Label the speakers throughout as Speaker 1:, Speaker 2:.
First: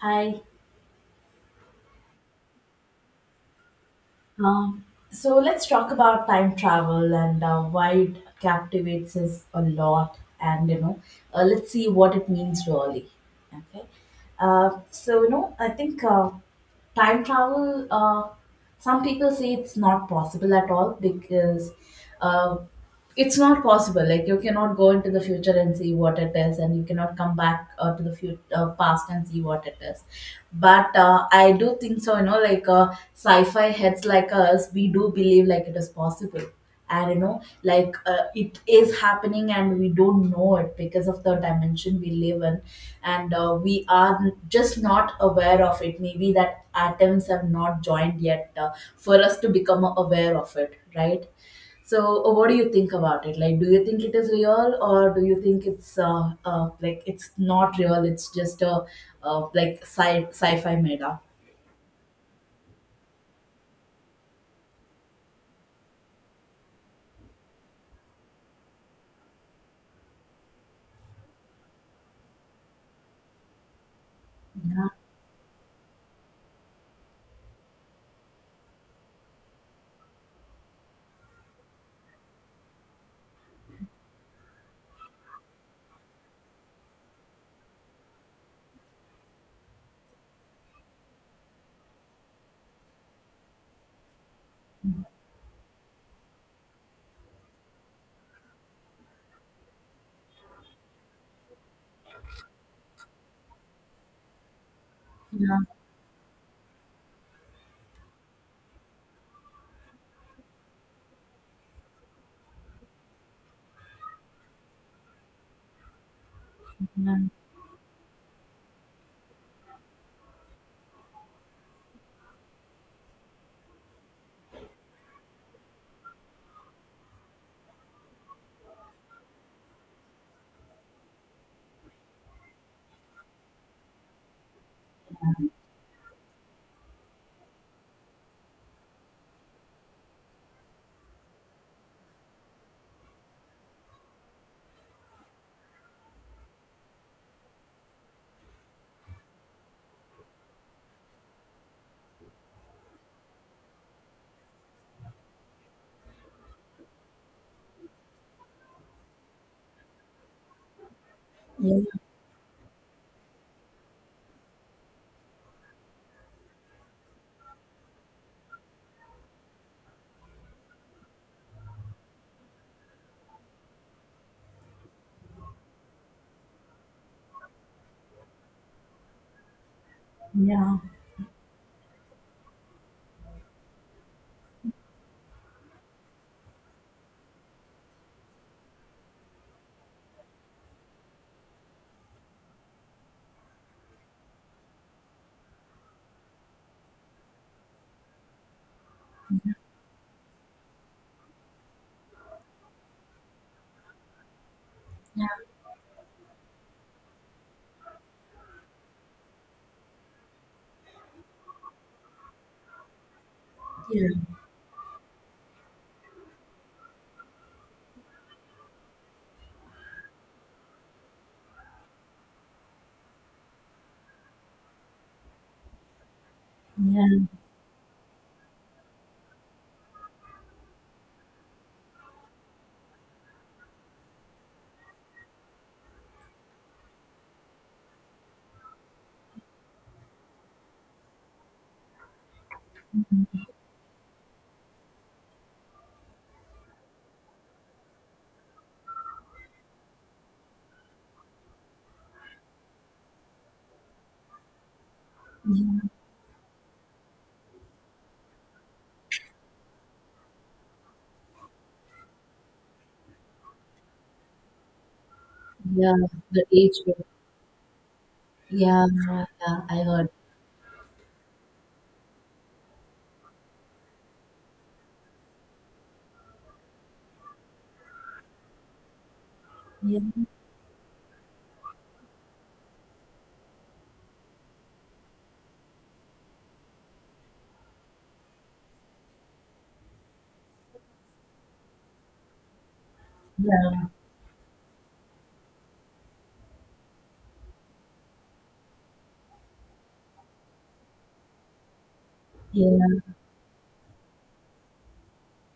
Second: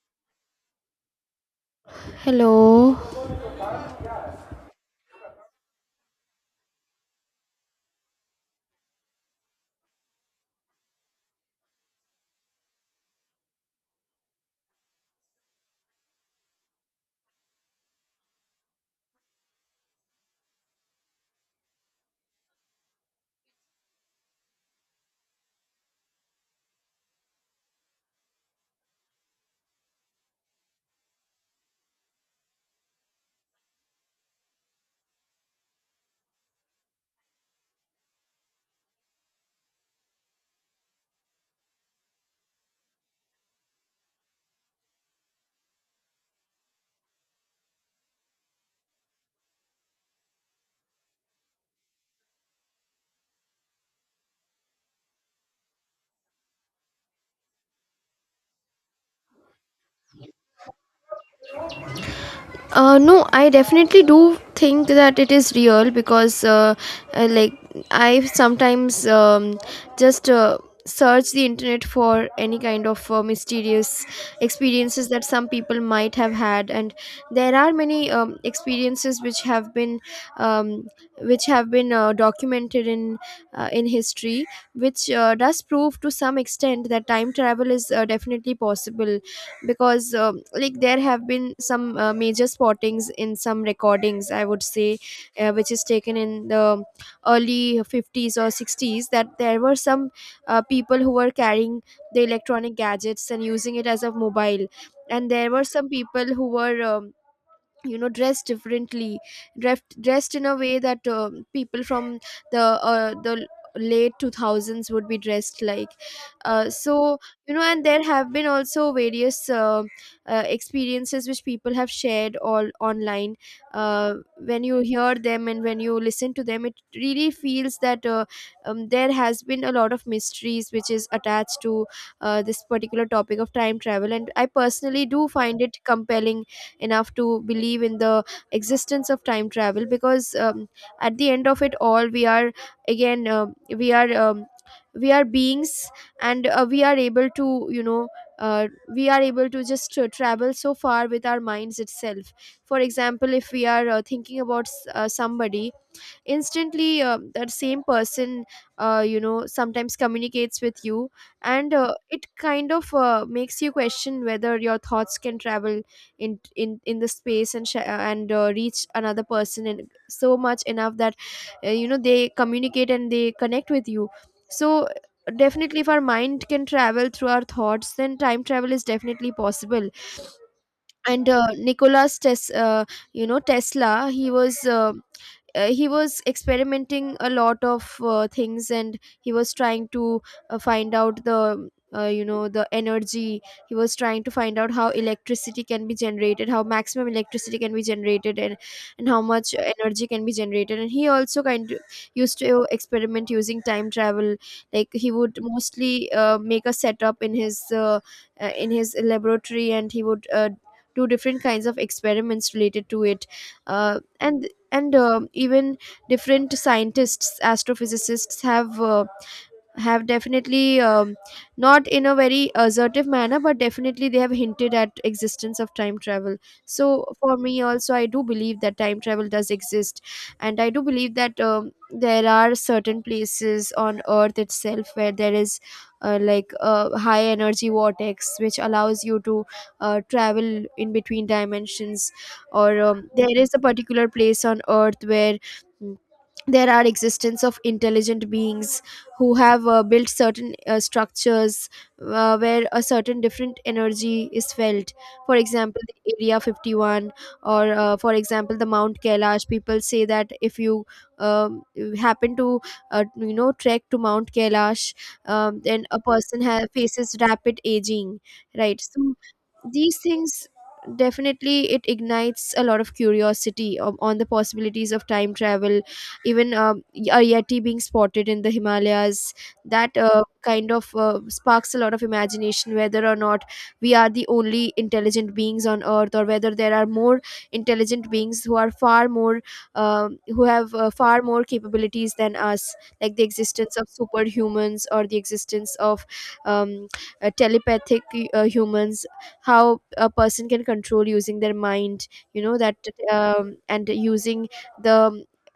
Speaker 1: Hi.
Speaker 2: Hello.
Speaker 1: Um, so let's talk about time travel and why it captivates us a lot. And let's see what it means really. Okay. I think time travel. Some people say it's not possible at all because uh, it's not possible, like you cannot go into the future and see what it is, and you cannot come back to the future past and see what it is. But I do think so, you know, like sci-fi heads like us, we do believe like it is possible. And it is happening and we don't know it because of the dimension we live in. And we are just not aware of it, maybe that atoms have not joined yet for us to become aware of it, right? So what do you think about it? Like, do you think it is real, or do you think it's like it's not real? It's just a like sci-fi meta.
Speaker 2: No, I definitely do think that it is real because, uh, like, I sometimes just search the internet for any kind of mysterious experiences that some people might have had, and there are many experiences which have um, been documented in history, which does prove to some extent that time travel is definitely possible because like there have been some major spottings in some recordings, I would say, which is taken in the early 50s or 60s, that there were some people who were carrying the electronic gadgets and using it as a mobile, and there
Speaker 1: Yeah,
Speaker 2: were some people who were you know, dressed differently, dressed in a way that people from the late 2000s would be dressed like. uh,
Speaker 1: yeah,
Speaker 2: so you know, and there have been also various experiences which people have shared all online. uh, when you hear them and when you listen to them, it really feels that there has been a lot of mysteries which is attached to this particular topic of time travel, and I personally do find it compelling enough to believe in the existence of time travel because at the end of it all, we are we are beings, and we are able to, you know, uh, we are able to just travel so far with our minds itself. For example, if we are thinking about somebody, instantly that same person, you know, sometimes communicates with you, and it kind of makes you question whether your thoughts can travel in the space and reach another person in so much enough that, you know, they communicate and they connect with you. So definitely, if our mind can travel through our thoughts, then time travel is definitely possible.
Speaker 1: yeah,
Speaker 2: And Nicholas Tesla, he was experimenting a lot of things, and he was trying to find out the you know, the energy. He was trying to find out how electricity can be generated, how maximum electricity can be generated, and how much energy can be generated. And he also kind of used to experiment using time travel. Like, he
Speaker 1: yeah,
Speaker 2: would mostly make a setup in his laboratory, and he would do different kinds of experiments related to it. uh,
Speaker 1: yeah.
Speaker 2: and and even different scientists, astrophysicists, have definitely not in a very assertive manner, but definitely they have hinted at existence of time travel.
Speaker 1: Yeah,
Speaker 2: So
Speaker 1: yeah,
Speaker 2: for me also, I do believe that time travel does exist, and I do believe that there are certain places on earth itself where there is like a high energy vortex which allows you to travel in between dimensions. Or there is a particular place on earth where mm, there are existence of intelligent beings who have built certain structures where a certain different energy is felt. For example, the area 51, or for example, the Mount Kailash. People say that if you um, happen to you know, trek to Mount Kailash, then
Speaker 1: yeah.
Speaker 2: a person
Speaker 1: The age. Group.
Speaker 2: faces rapid aging, right?
Speaker 1: Yeah,
Speaker 2: So
Speaker 1: yeah. I
Speaker 2: these
Speaker 1: heard.
Speaker 2: things, definitely it ignites a lot of curiosity on the possibilities of time travel. Even a yeti being spotted in the Himalayas, that
Speaker 1: Yeah,
Speaker 2: kind of sparks a lot of imagination whether or not we are the only intelligent beings on earth, or whether there are more intelligent beings who are far more who have far more capabilities than us. Like the existence
Speaker 1: yeah,
Speaker 2: of superhumans, or the existence of um, telepathic humans, how a person can control using their mind, you know, that
Speaker 1: yeah.
Speaker 2: and using the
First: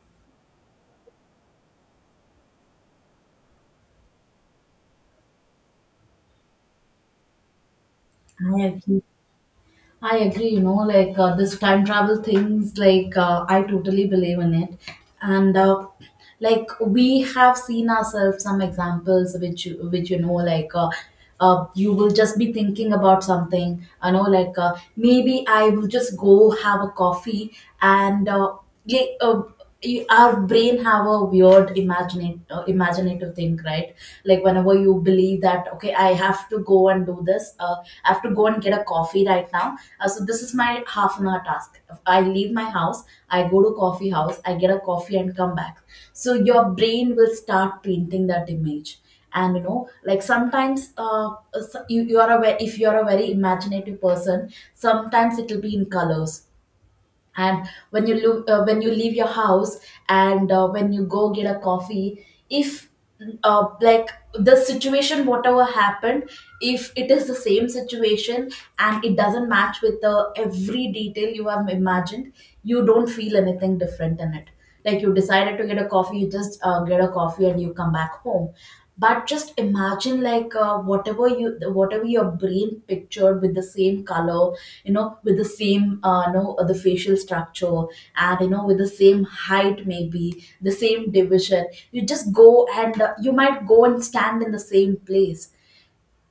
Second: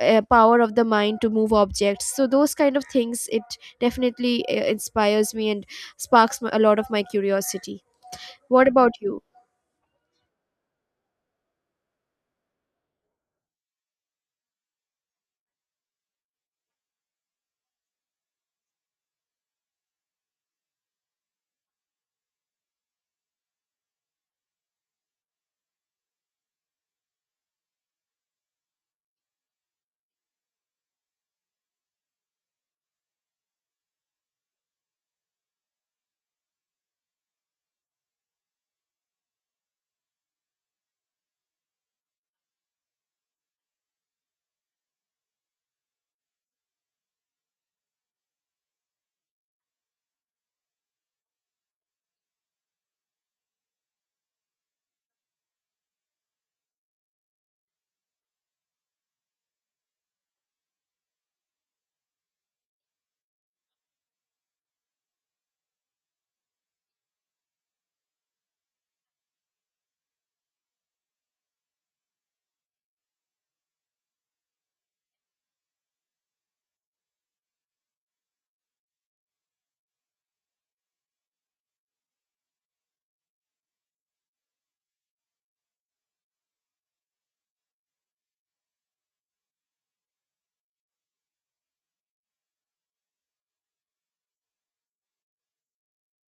Speaker 2: power of the mind to move objects. So those kind of things, it definitely inspires me and sparks a lot of my curiosity.
Speaker 1: I
Speaker 2: What about
Speaker 1: agree.
Speaker 2: you?
Speaker 1: I agree, you know, like this time travel things, like I totally believe in it. And like we have seen ourselves some examples which, which you know, like you will just be thinking about something, you know, like maybe I will just go have a coffee. And yeah, uh, our brain have a weird imagining imaginative thing, right? Like whenever you believe that okay, I have to go and do this, I have to go and get a coffee right now. So this is my half an hour task. I leave my house, I go to coffee house, I get a coffee and come back. So your brain will start painting that image. And you know, like sometimes you, you are a if you are a very imaginative person, sometimes it will be in colors. And when you look, when you leave your house and when you go get a coffee, if like the situation whatever happened, if it is the same situation and it doesn't match with the every detail you have imagined, you don't feel anything different in it. Like you decided to get a coffee, you just get a coffee and you come back home. But just imagine like whatever you, whatever your brain pictured with the same color, you know, with the same the facial structure, and you know, with the same height, maybe the same division, you just go and you might go and stand in the same place.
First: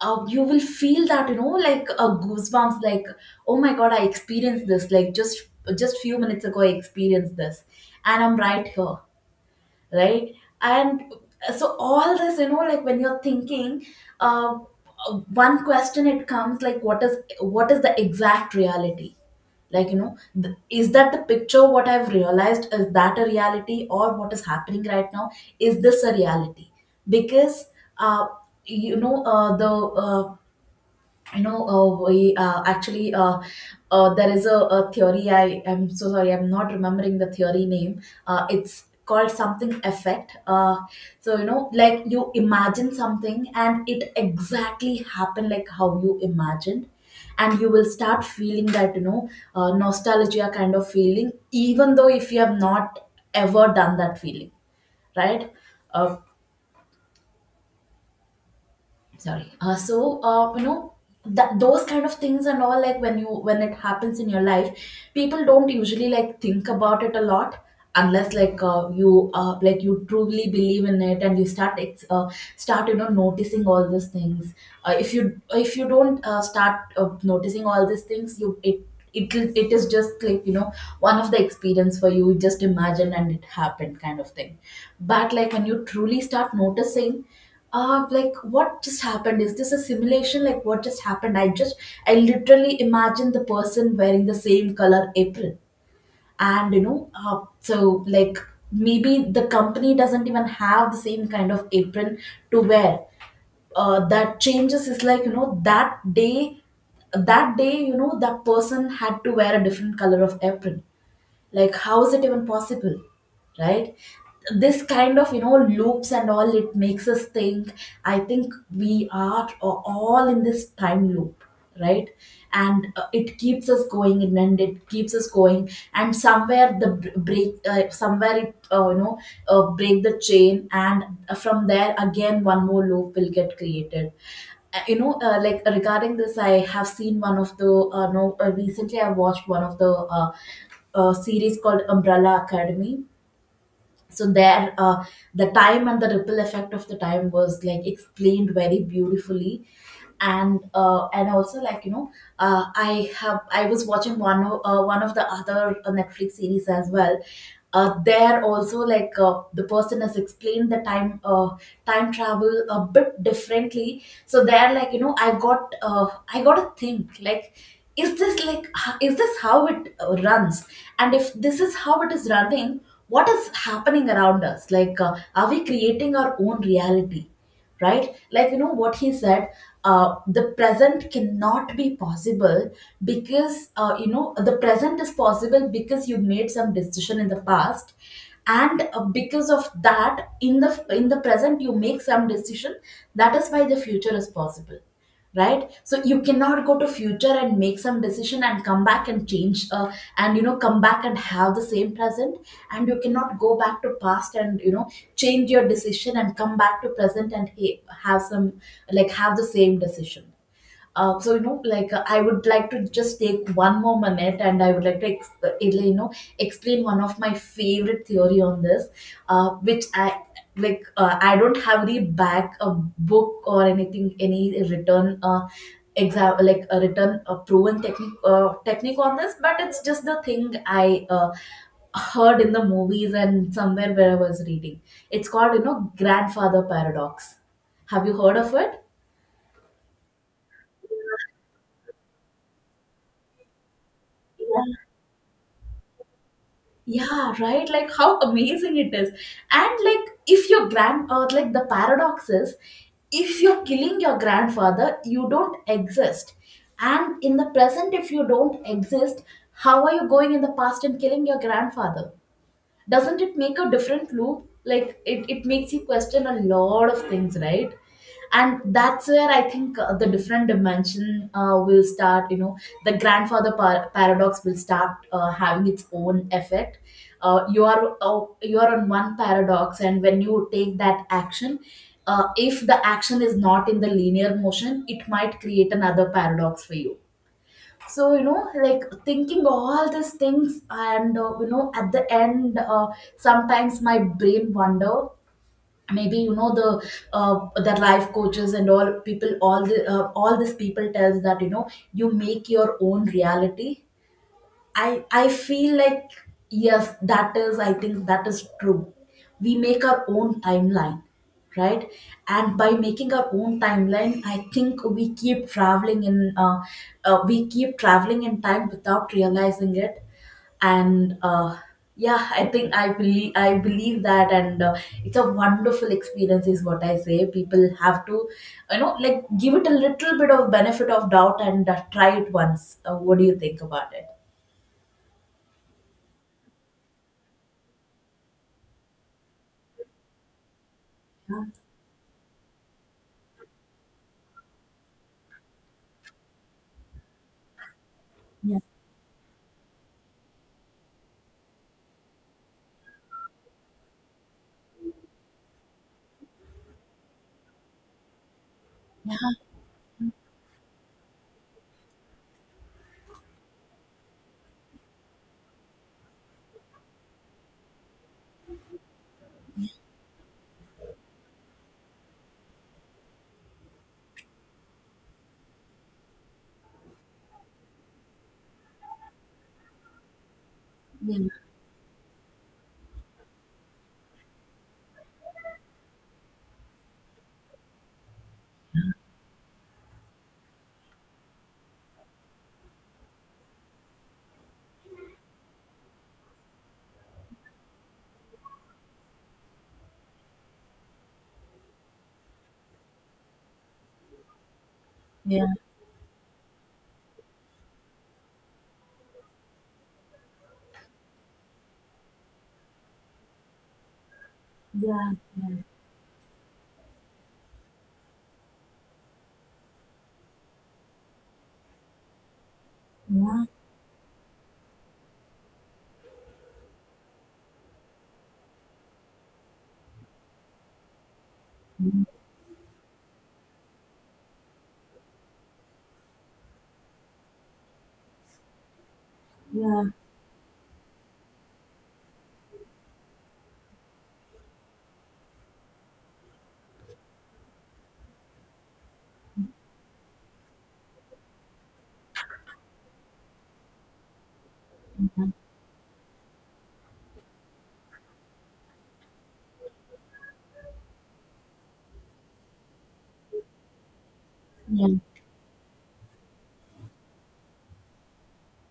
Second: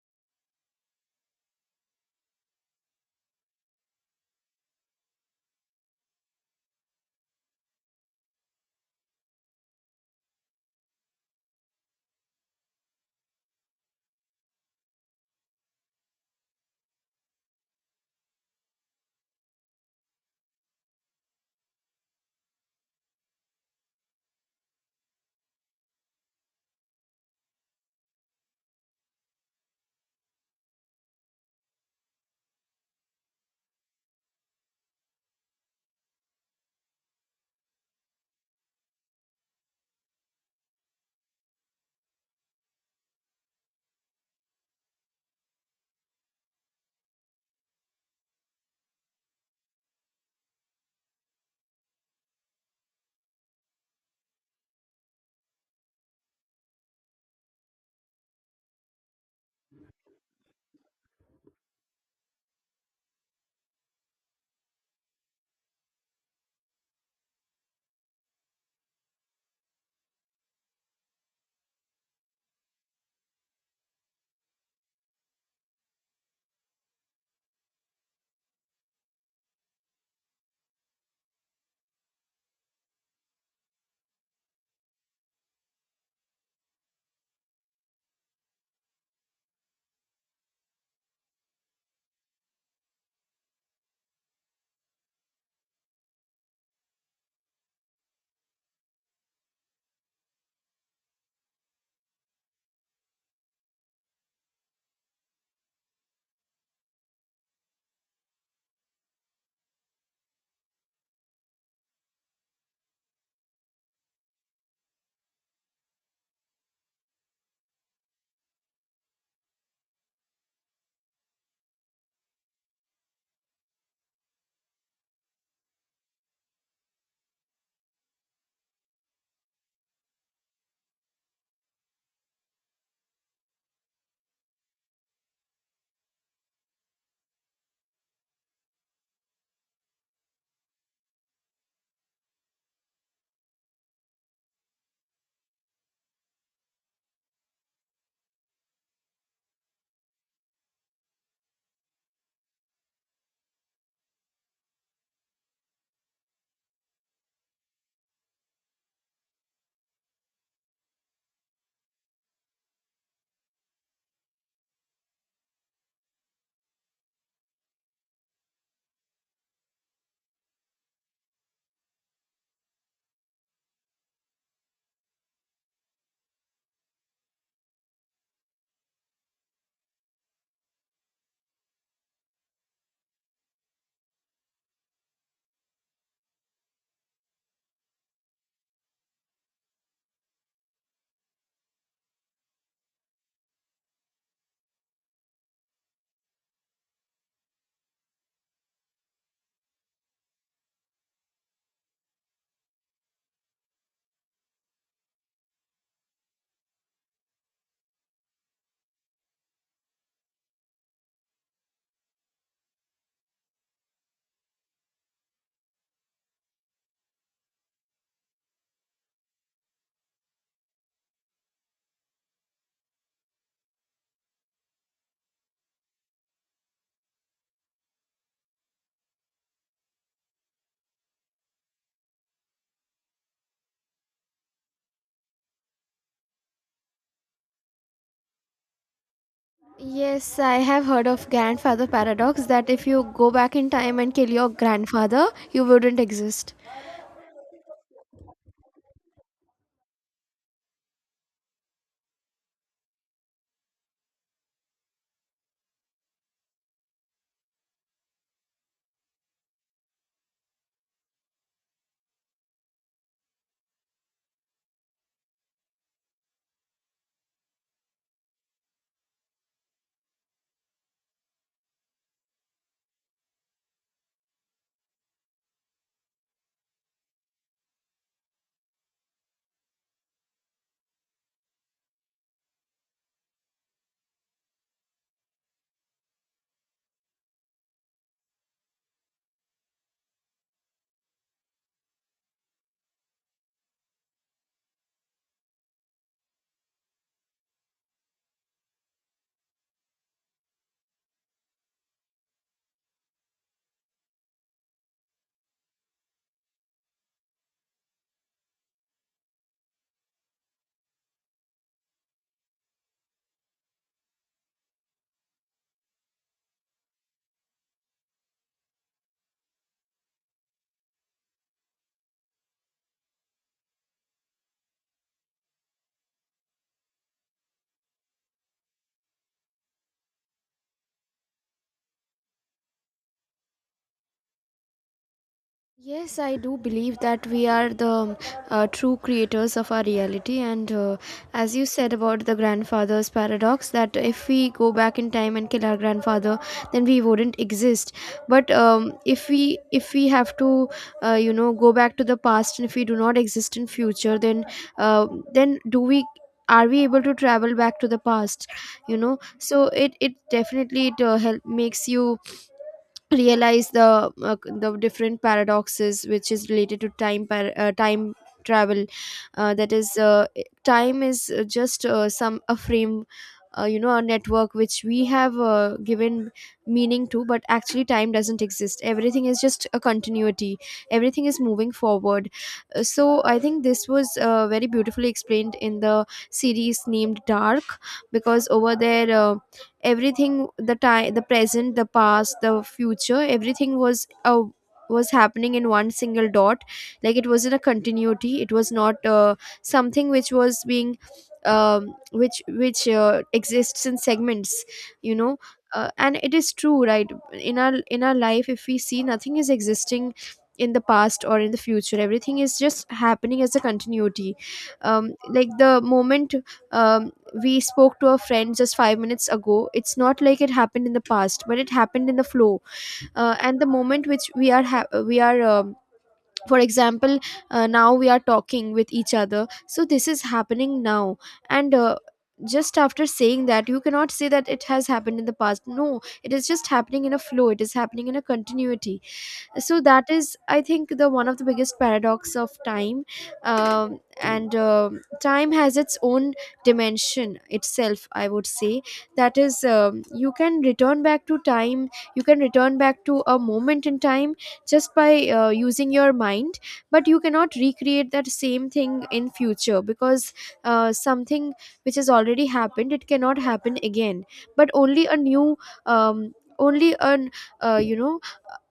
Speaker 1: You will feel that, you know, like a goosebumps, like oh my god, I experienced this like just few minutes ago I experienced this, and I'm right here, right? And So all this, you know, like when you're thinking, uh, uh, one question it comes, like what is the exact reality? Like you know, is that the picture what I've realized is that a reality, or what is happening right now, is this a reality? Because uh, you know the you know we actually there is a theory. I am so sorry, I'm not remembering the theory name. It's called something effect. So you know, like you imagine something and it exactly happened like how you imagined, and you will start feeling that you know, nostalgia kind of feeling, even though if you have not ever done that feeling, right? uh, sorry so You know, that those kind of things and all, like when you, when it happens in your life, people don't usually like think about it a lot, unless like you like you truly believe in it and you start start, you know, noticing all these things. If you, if you don't start noticing all these things, you, it it is just like, you know, one of the experience for you. You just imagine and it happened kind of thing. But like when you truly start noticing, like what just happened? Is this a simulation? Like what just happened? I just, I literally imagined the person wearing the same color apron, and you know, so like maybe the company doesn't even have the same kind of apron to wear. That changes is like, you know, that day, that day, you know, that person had to wear a different color of apron. Like how is it even possible, right? This kind of, you know, loops and all, it makes us think I think we are all in this time loop, right? And it keeps us going, and then it keeps us going, and somewhere the br- break somewhere it you know, break the chain, and from there again one more loop will get created. Like regarding this, I have seen one of the no recently I watched one of the uh, series called Umbrella Academy. So there, the time and the ripple effect of the time was like explained very beautifully. And and also like, you know, I have, I was watching one one of the other Netflix series as well. There also, like the person has explained the time travel a bit differently. So there, like, you know, I got I got to think like, is this like, is this how it runs? And if this is how it is running, what is happening around us? Like are we creating our own reality, right? Like you know what he said, the present cannot be possible because you know, the present is possible because you made some decision in the past, and because of that, in the, in the present you make some decision, that is why the future is possible, right? So you cannot go to future and make some decision and come back and change and you know, come back and have the same present. And you cannot go back to past and you know, change your decision and come back to present and have some, like have the same decision. So you know, like I would like to just take one more minute, and I would like to you know, explain one of my favorite theory on this, which I like. I don't have the back a book or anything, any written exam like a written, a proven technique on this, but it's just the thing I heard in the movies and somewhere where I was reading. It's called, you know, grandfather paradox. Have you heard of it?
Speaker 2: Yes, I have heard of grandfather paradox, that if you go back in time and kill your grandfather, you wouldn't exist.
Speaker 1: Yeah, right. Like how amazing it is. And like if your grand, or like the paradox is, if you're killing your grandfather, you don't exist. And in the present, if you don't exist, how are you going in the past and killing your grandfather? Doesn't it make a different loop? Like it makes you question a lot of things, right? And that's where I think the different dimension will start, you know, the grandfather paradox will start having its own effect. You are you are on one paradox, and when you take that action, if the action is not in the linear motion, it might create another paradox for you. So you know, like thinking all these things, and you know, at the end, sometimes my brain wonder, maybe you know, the life coaches and all people, all the all these people tells that, you know, you make your own reality. I feel like yes, that is, I think that is true. We make our own timeline, right? And by making our own timeline, I think we keep traveling in we keep traveling in time without realizing it. And yeah, I think I believe that, and it's a wonderful experience, is what I say. People have to, you know, like give it a little bit of benefit of doubt and try it once. What do you think about it?
Speaker 2: Yes, I do believe that we are the true creators of our reality. And as you said about the grandfather's paradox, that if we go back in time and kill our grandfather, then we wouldn't exist. But
Speaker 1: Yeah,
Speaker 2: if we have to, you know, go back to the past, and if we do not exist in future, uh, then do we? Are we able to travel back to the past? You know, so it definitely it help makes you realize the different paradoxes which is related to time travel. That is, time is just some a frame, you know, a network which we have given meaning to, but actually time doesn't exist. Everything is just a continuity.
Speaker 1: yeah,
Speaker 2: Everything is moving forward. So I think this was very beautifully explained in the series named Dark, because over there everything, the time, the present, the past, the future, everything was happening in one single dot. Like, it was in a continuity, it was not something which was being which exists in segments, you know.
Speaker 1: yeah,
Speaker 2: And it is true, right? In our life, if we see, nothing is existing in the past or in the future. Everything is just happening as a continuity.
Speaker 1: yeah,
Speaker 2: Like the moment, um, we spoke to a friend just 5 minutes ago, it's not like it happened in the past, but it happened in the flow.
Speaker 1: yeah, yeah,
Speaker 2: And the moment which we are for example, now, we are talking with each other, so this is happening now. And just after saying that, you cannot say that it has happened in the past. No, it is just happening in a flow, it is happening in a continuity.
Speaker 1: yeah,
Speaker 2: So
Speaker 1: yeah,
Speaker 2: that is, I think, the one of the biggest paradox of time. And Time has its own dimension itself, I would say. That is, you can return back to time, you can return back to a moment in time just by using your mind. But you cannot recreate that same thing in future, because something which has already happened, it cannot happen again, but
Speaker 1: yeah,
Speaker 2: only a new only an you know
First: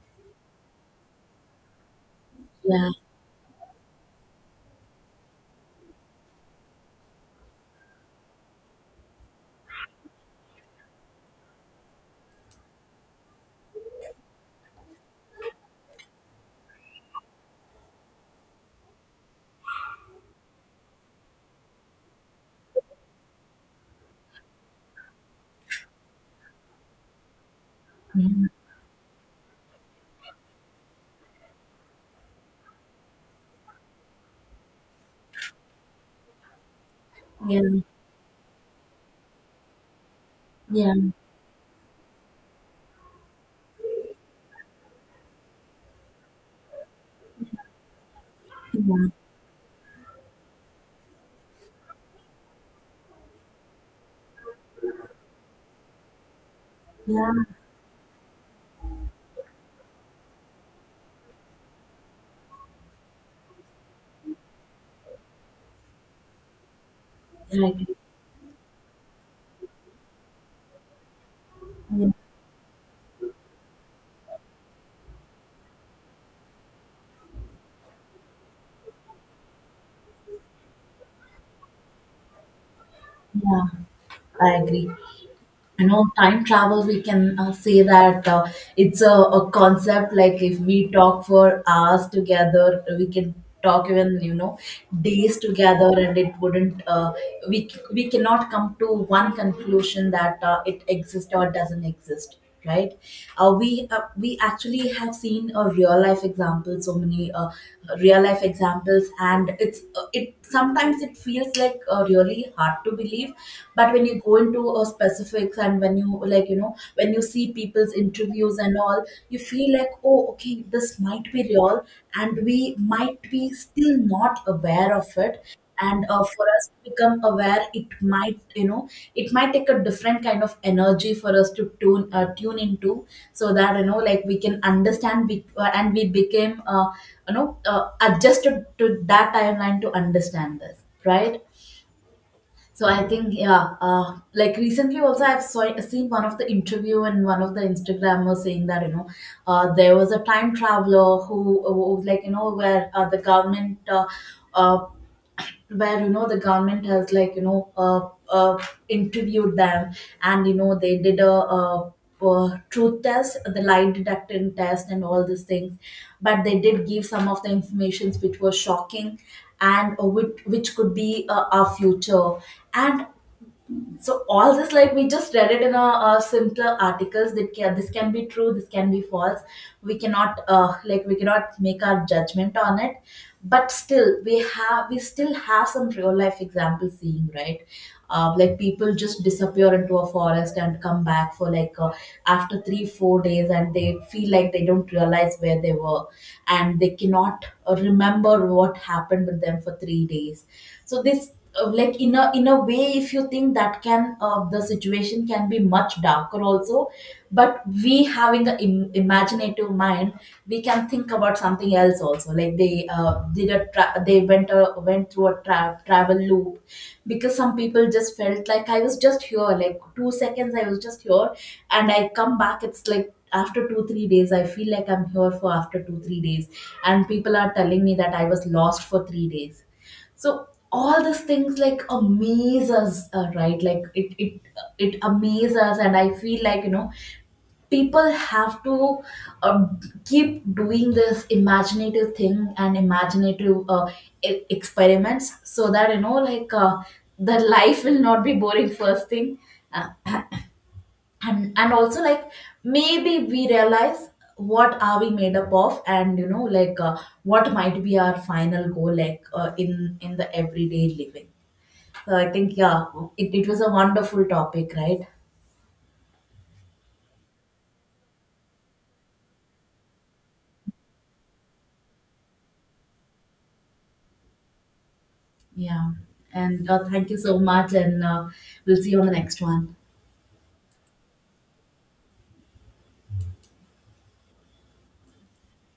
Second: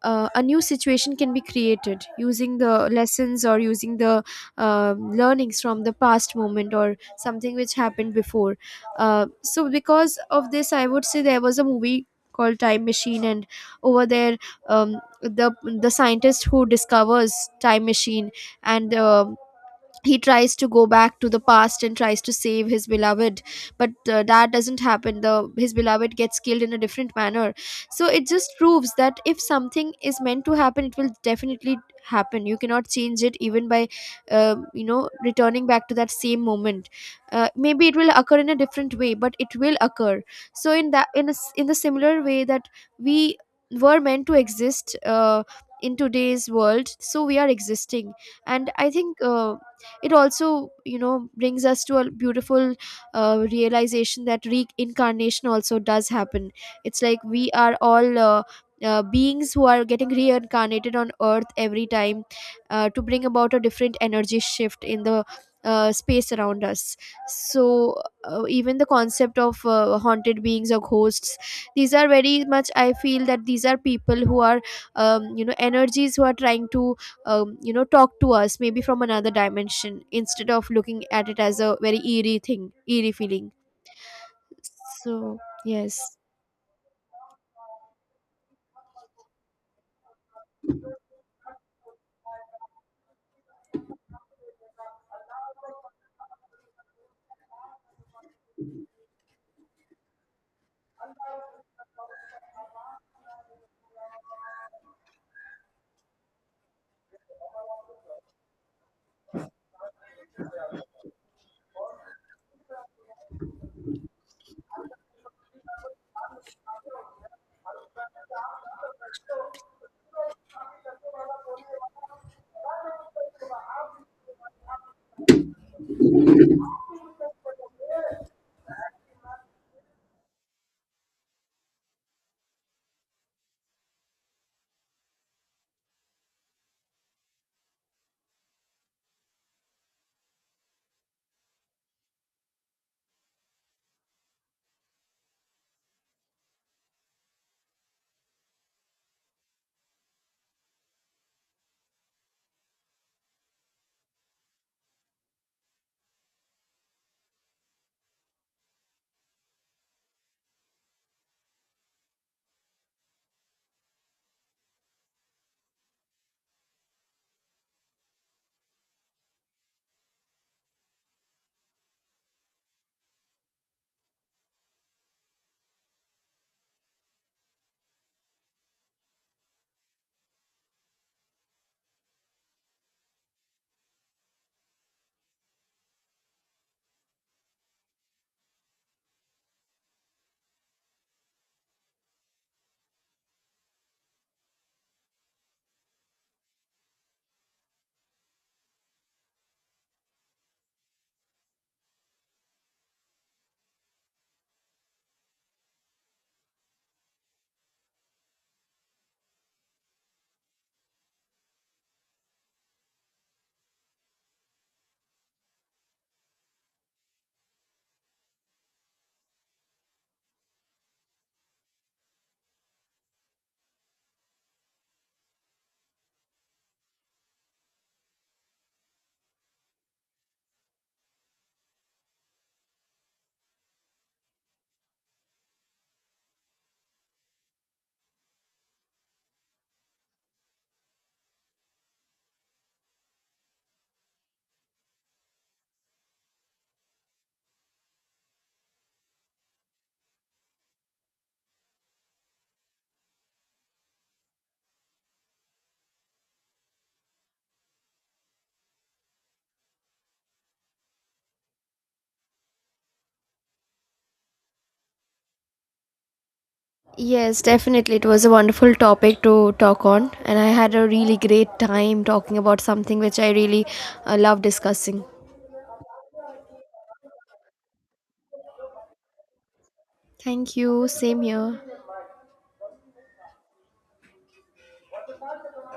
Speaker 2: a new situation can be created using the lessons, or using the learnings from the past moment, or something which happened before. So, because of this, I would say there was a movie called Time Machine, and over there, the scientist who discovers time machine, and he tries to go back to the past and tries to save his beloved, but that doesn't happen. The his beloved gets killed in a different manner. So it just proves that if something is meant to happen, it will definitely happen. You cannot change it, even by you know, returning back to that same moment.
Speaker 1: yeah,
Speaker 2: Maybe it will occur in a different way, but it will occur. So in
Speaker 1: yeah,
Speaker 2: that, in the similar way that we were meant to exist in today's world, so we are existing. And
Speaker 1: yeah,
Speaker 2: I
Speaker 1: yeah.
Speaker 2: think it also, you know, brings us to a beautiful realization that reincarnation also does happen. It's like we are all beings who are getting reincarnated on earth every time to bring about a different energy shift in the space around us.
Speaker 1: I agree.
Speaker 2: So even the concept of haunted beings or ghosts, these are
Speaker 1: Yeah,
Speaker 2: very much, I feel, that these are people who are you know, energies who are trying to you know, talk to us, maybe from another dimension, instead of looking at it as a very eerie thing, eerie feeling.
Speaker 1: yeah. I agree.
Speaker 2: So
Speaker 1: You know,
Speaker 2: yes.
Speaker 1: time travel, we can say that it's a concept, like if we talk for hours together, we can talk even, you know, days together, and it wouldn't, we cannot come to one conclusion that it exists or doesn't exist. Right. We actually have seen a real life example, so many real life examples. And it sometimes it feels like really hard to believe. But when you go into specifics, and when you, like, you know, when you see people's interviews and all, you feel like, oh, okay, this might be real. And we might be still not aware of it. And for us to become aware, it might, you know, it might take a different kind of energy for us to tune into, so that, you know, like, we can understand and we became adjusted to that timeline to understand this. Right. So I think, yeah, like recently also I've seen one of the interview and one of the instagrammers saying that, you know, there was a time traveler who, like, you know, uh, where you know the government has, like, you know, interviewed them. And, you know, they did truth test, the lie detector test, and all these things. But they did give some of the informations which were shocking, and which could be our future. And so all this, like, we just read it in a simpler articles that can, this can be true, this can be false. We cannot, like, we cannot make our judgment on it. But still we have we still have some real life examples seeing, right? Like, people just disappear into a forest and come back for, like, after 3 4 days, and they feel like they don't realize where they were. And they cannot remember what happened with them for 3 days. So this, like, in a way, if you think that, can the situation can be much darker also. But we, having an imaginative mind, we can think about something else also, like they went a, went through a tra- travel loop. Because some people just felt like, I was just here, like 2 seconds I was just here, and I come back, it's like after 2 3 days, I feel like I'm here for after 2 3 days, and people are telling me that I was lost for 3 days. So all these things, like, amaze us, right? Like, it amazes us. And I feel like, you know, people have to uh, keep doing this imaginative thing and imaginative experiments, so that, you know, like, the life will not be boring. First thing, uh, and also, like, maybe we realize what are we made up of, and, you know, like, what might be our final goal, like, in the everyday living. So I think, yeah, it was a wonderful topic, right?
Speaker 2: Yes, definitely it was a wonderful topic to talk on, and I had a really great time talking about something which I really love discussing.
Speaker 1: Yeah. And thank you so much. And we'll see you on the next one.
Speaker 2: Thank you, same here.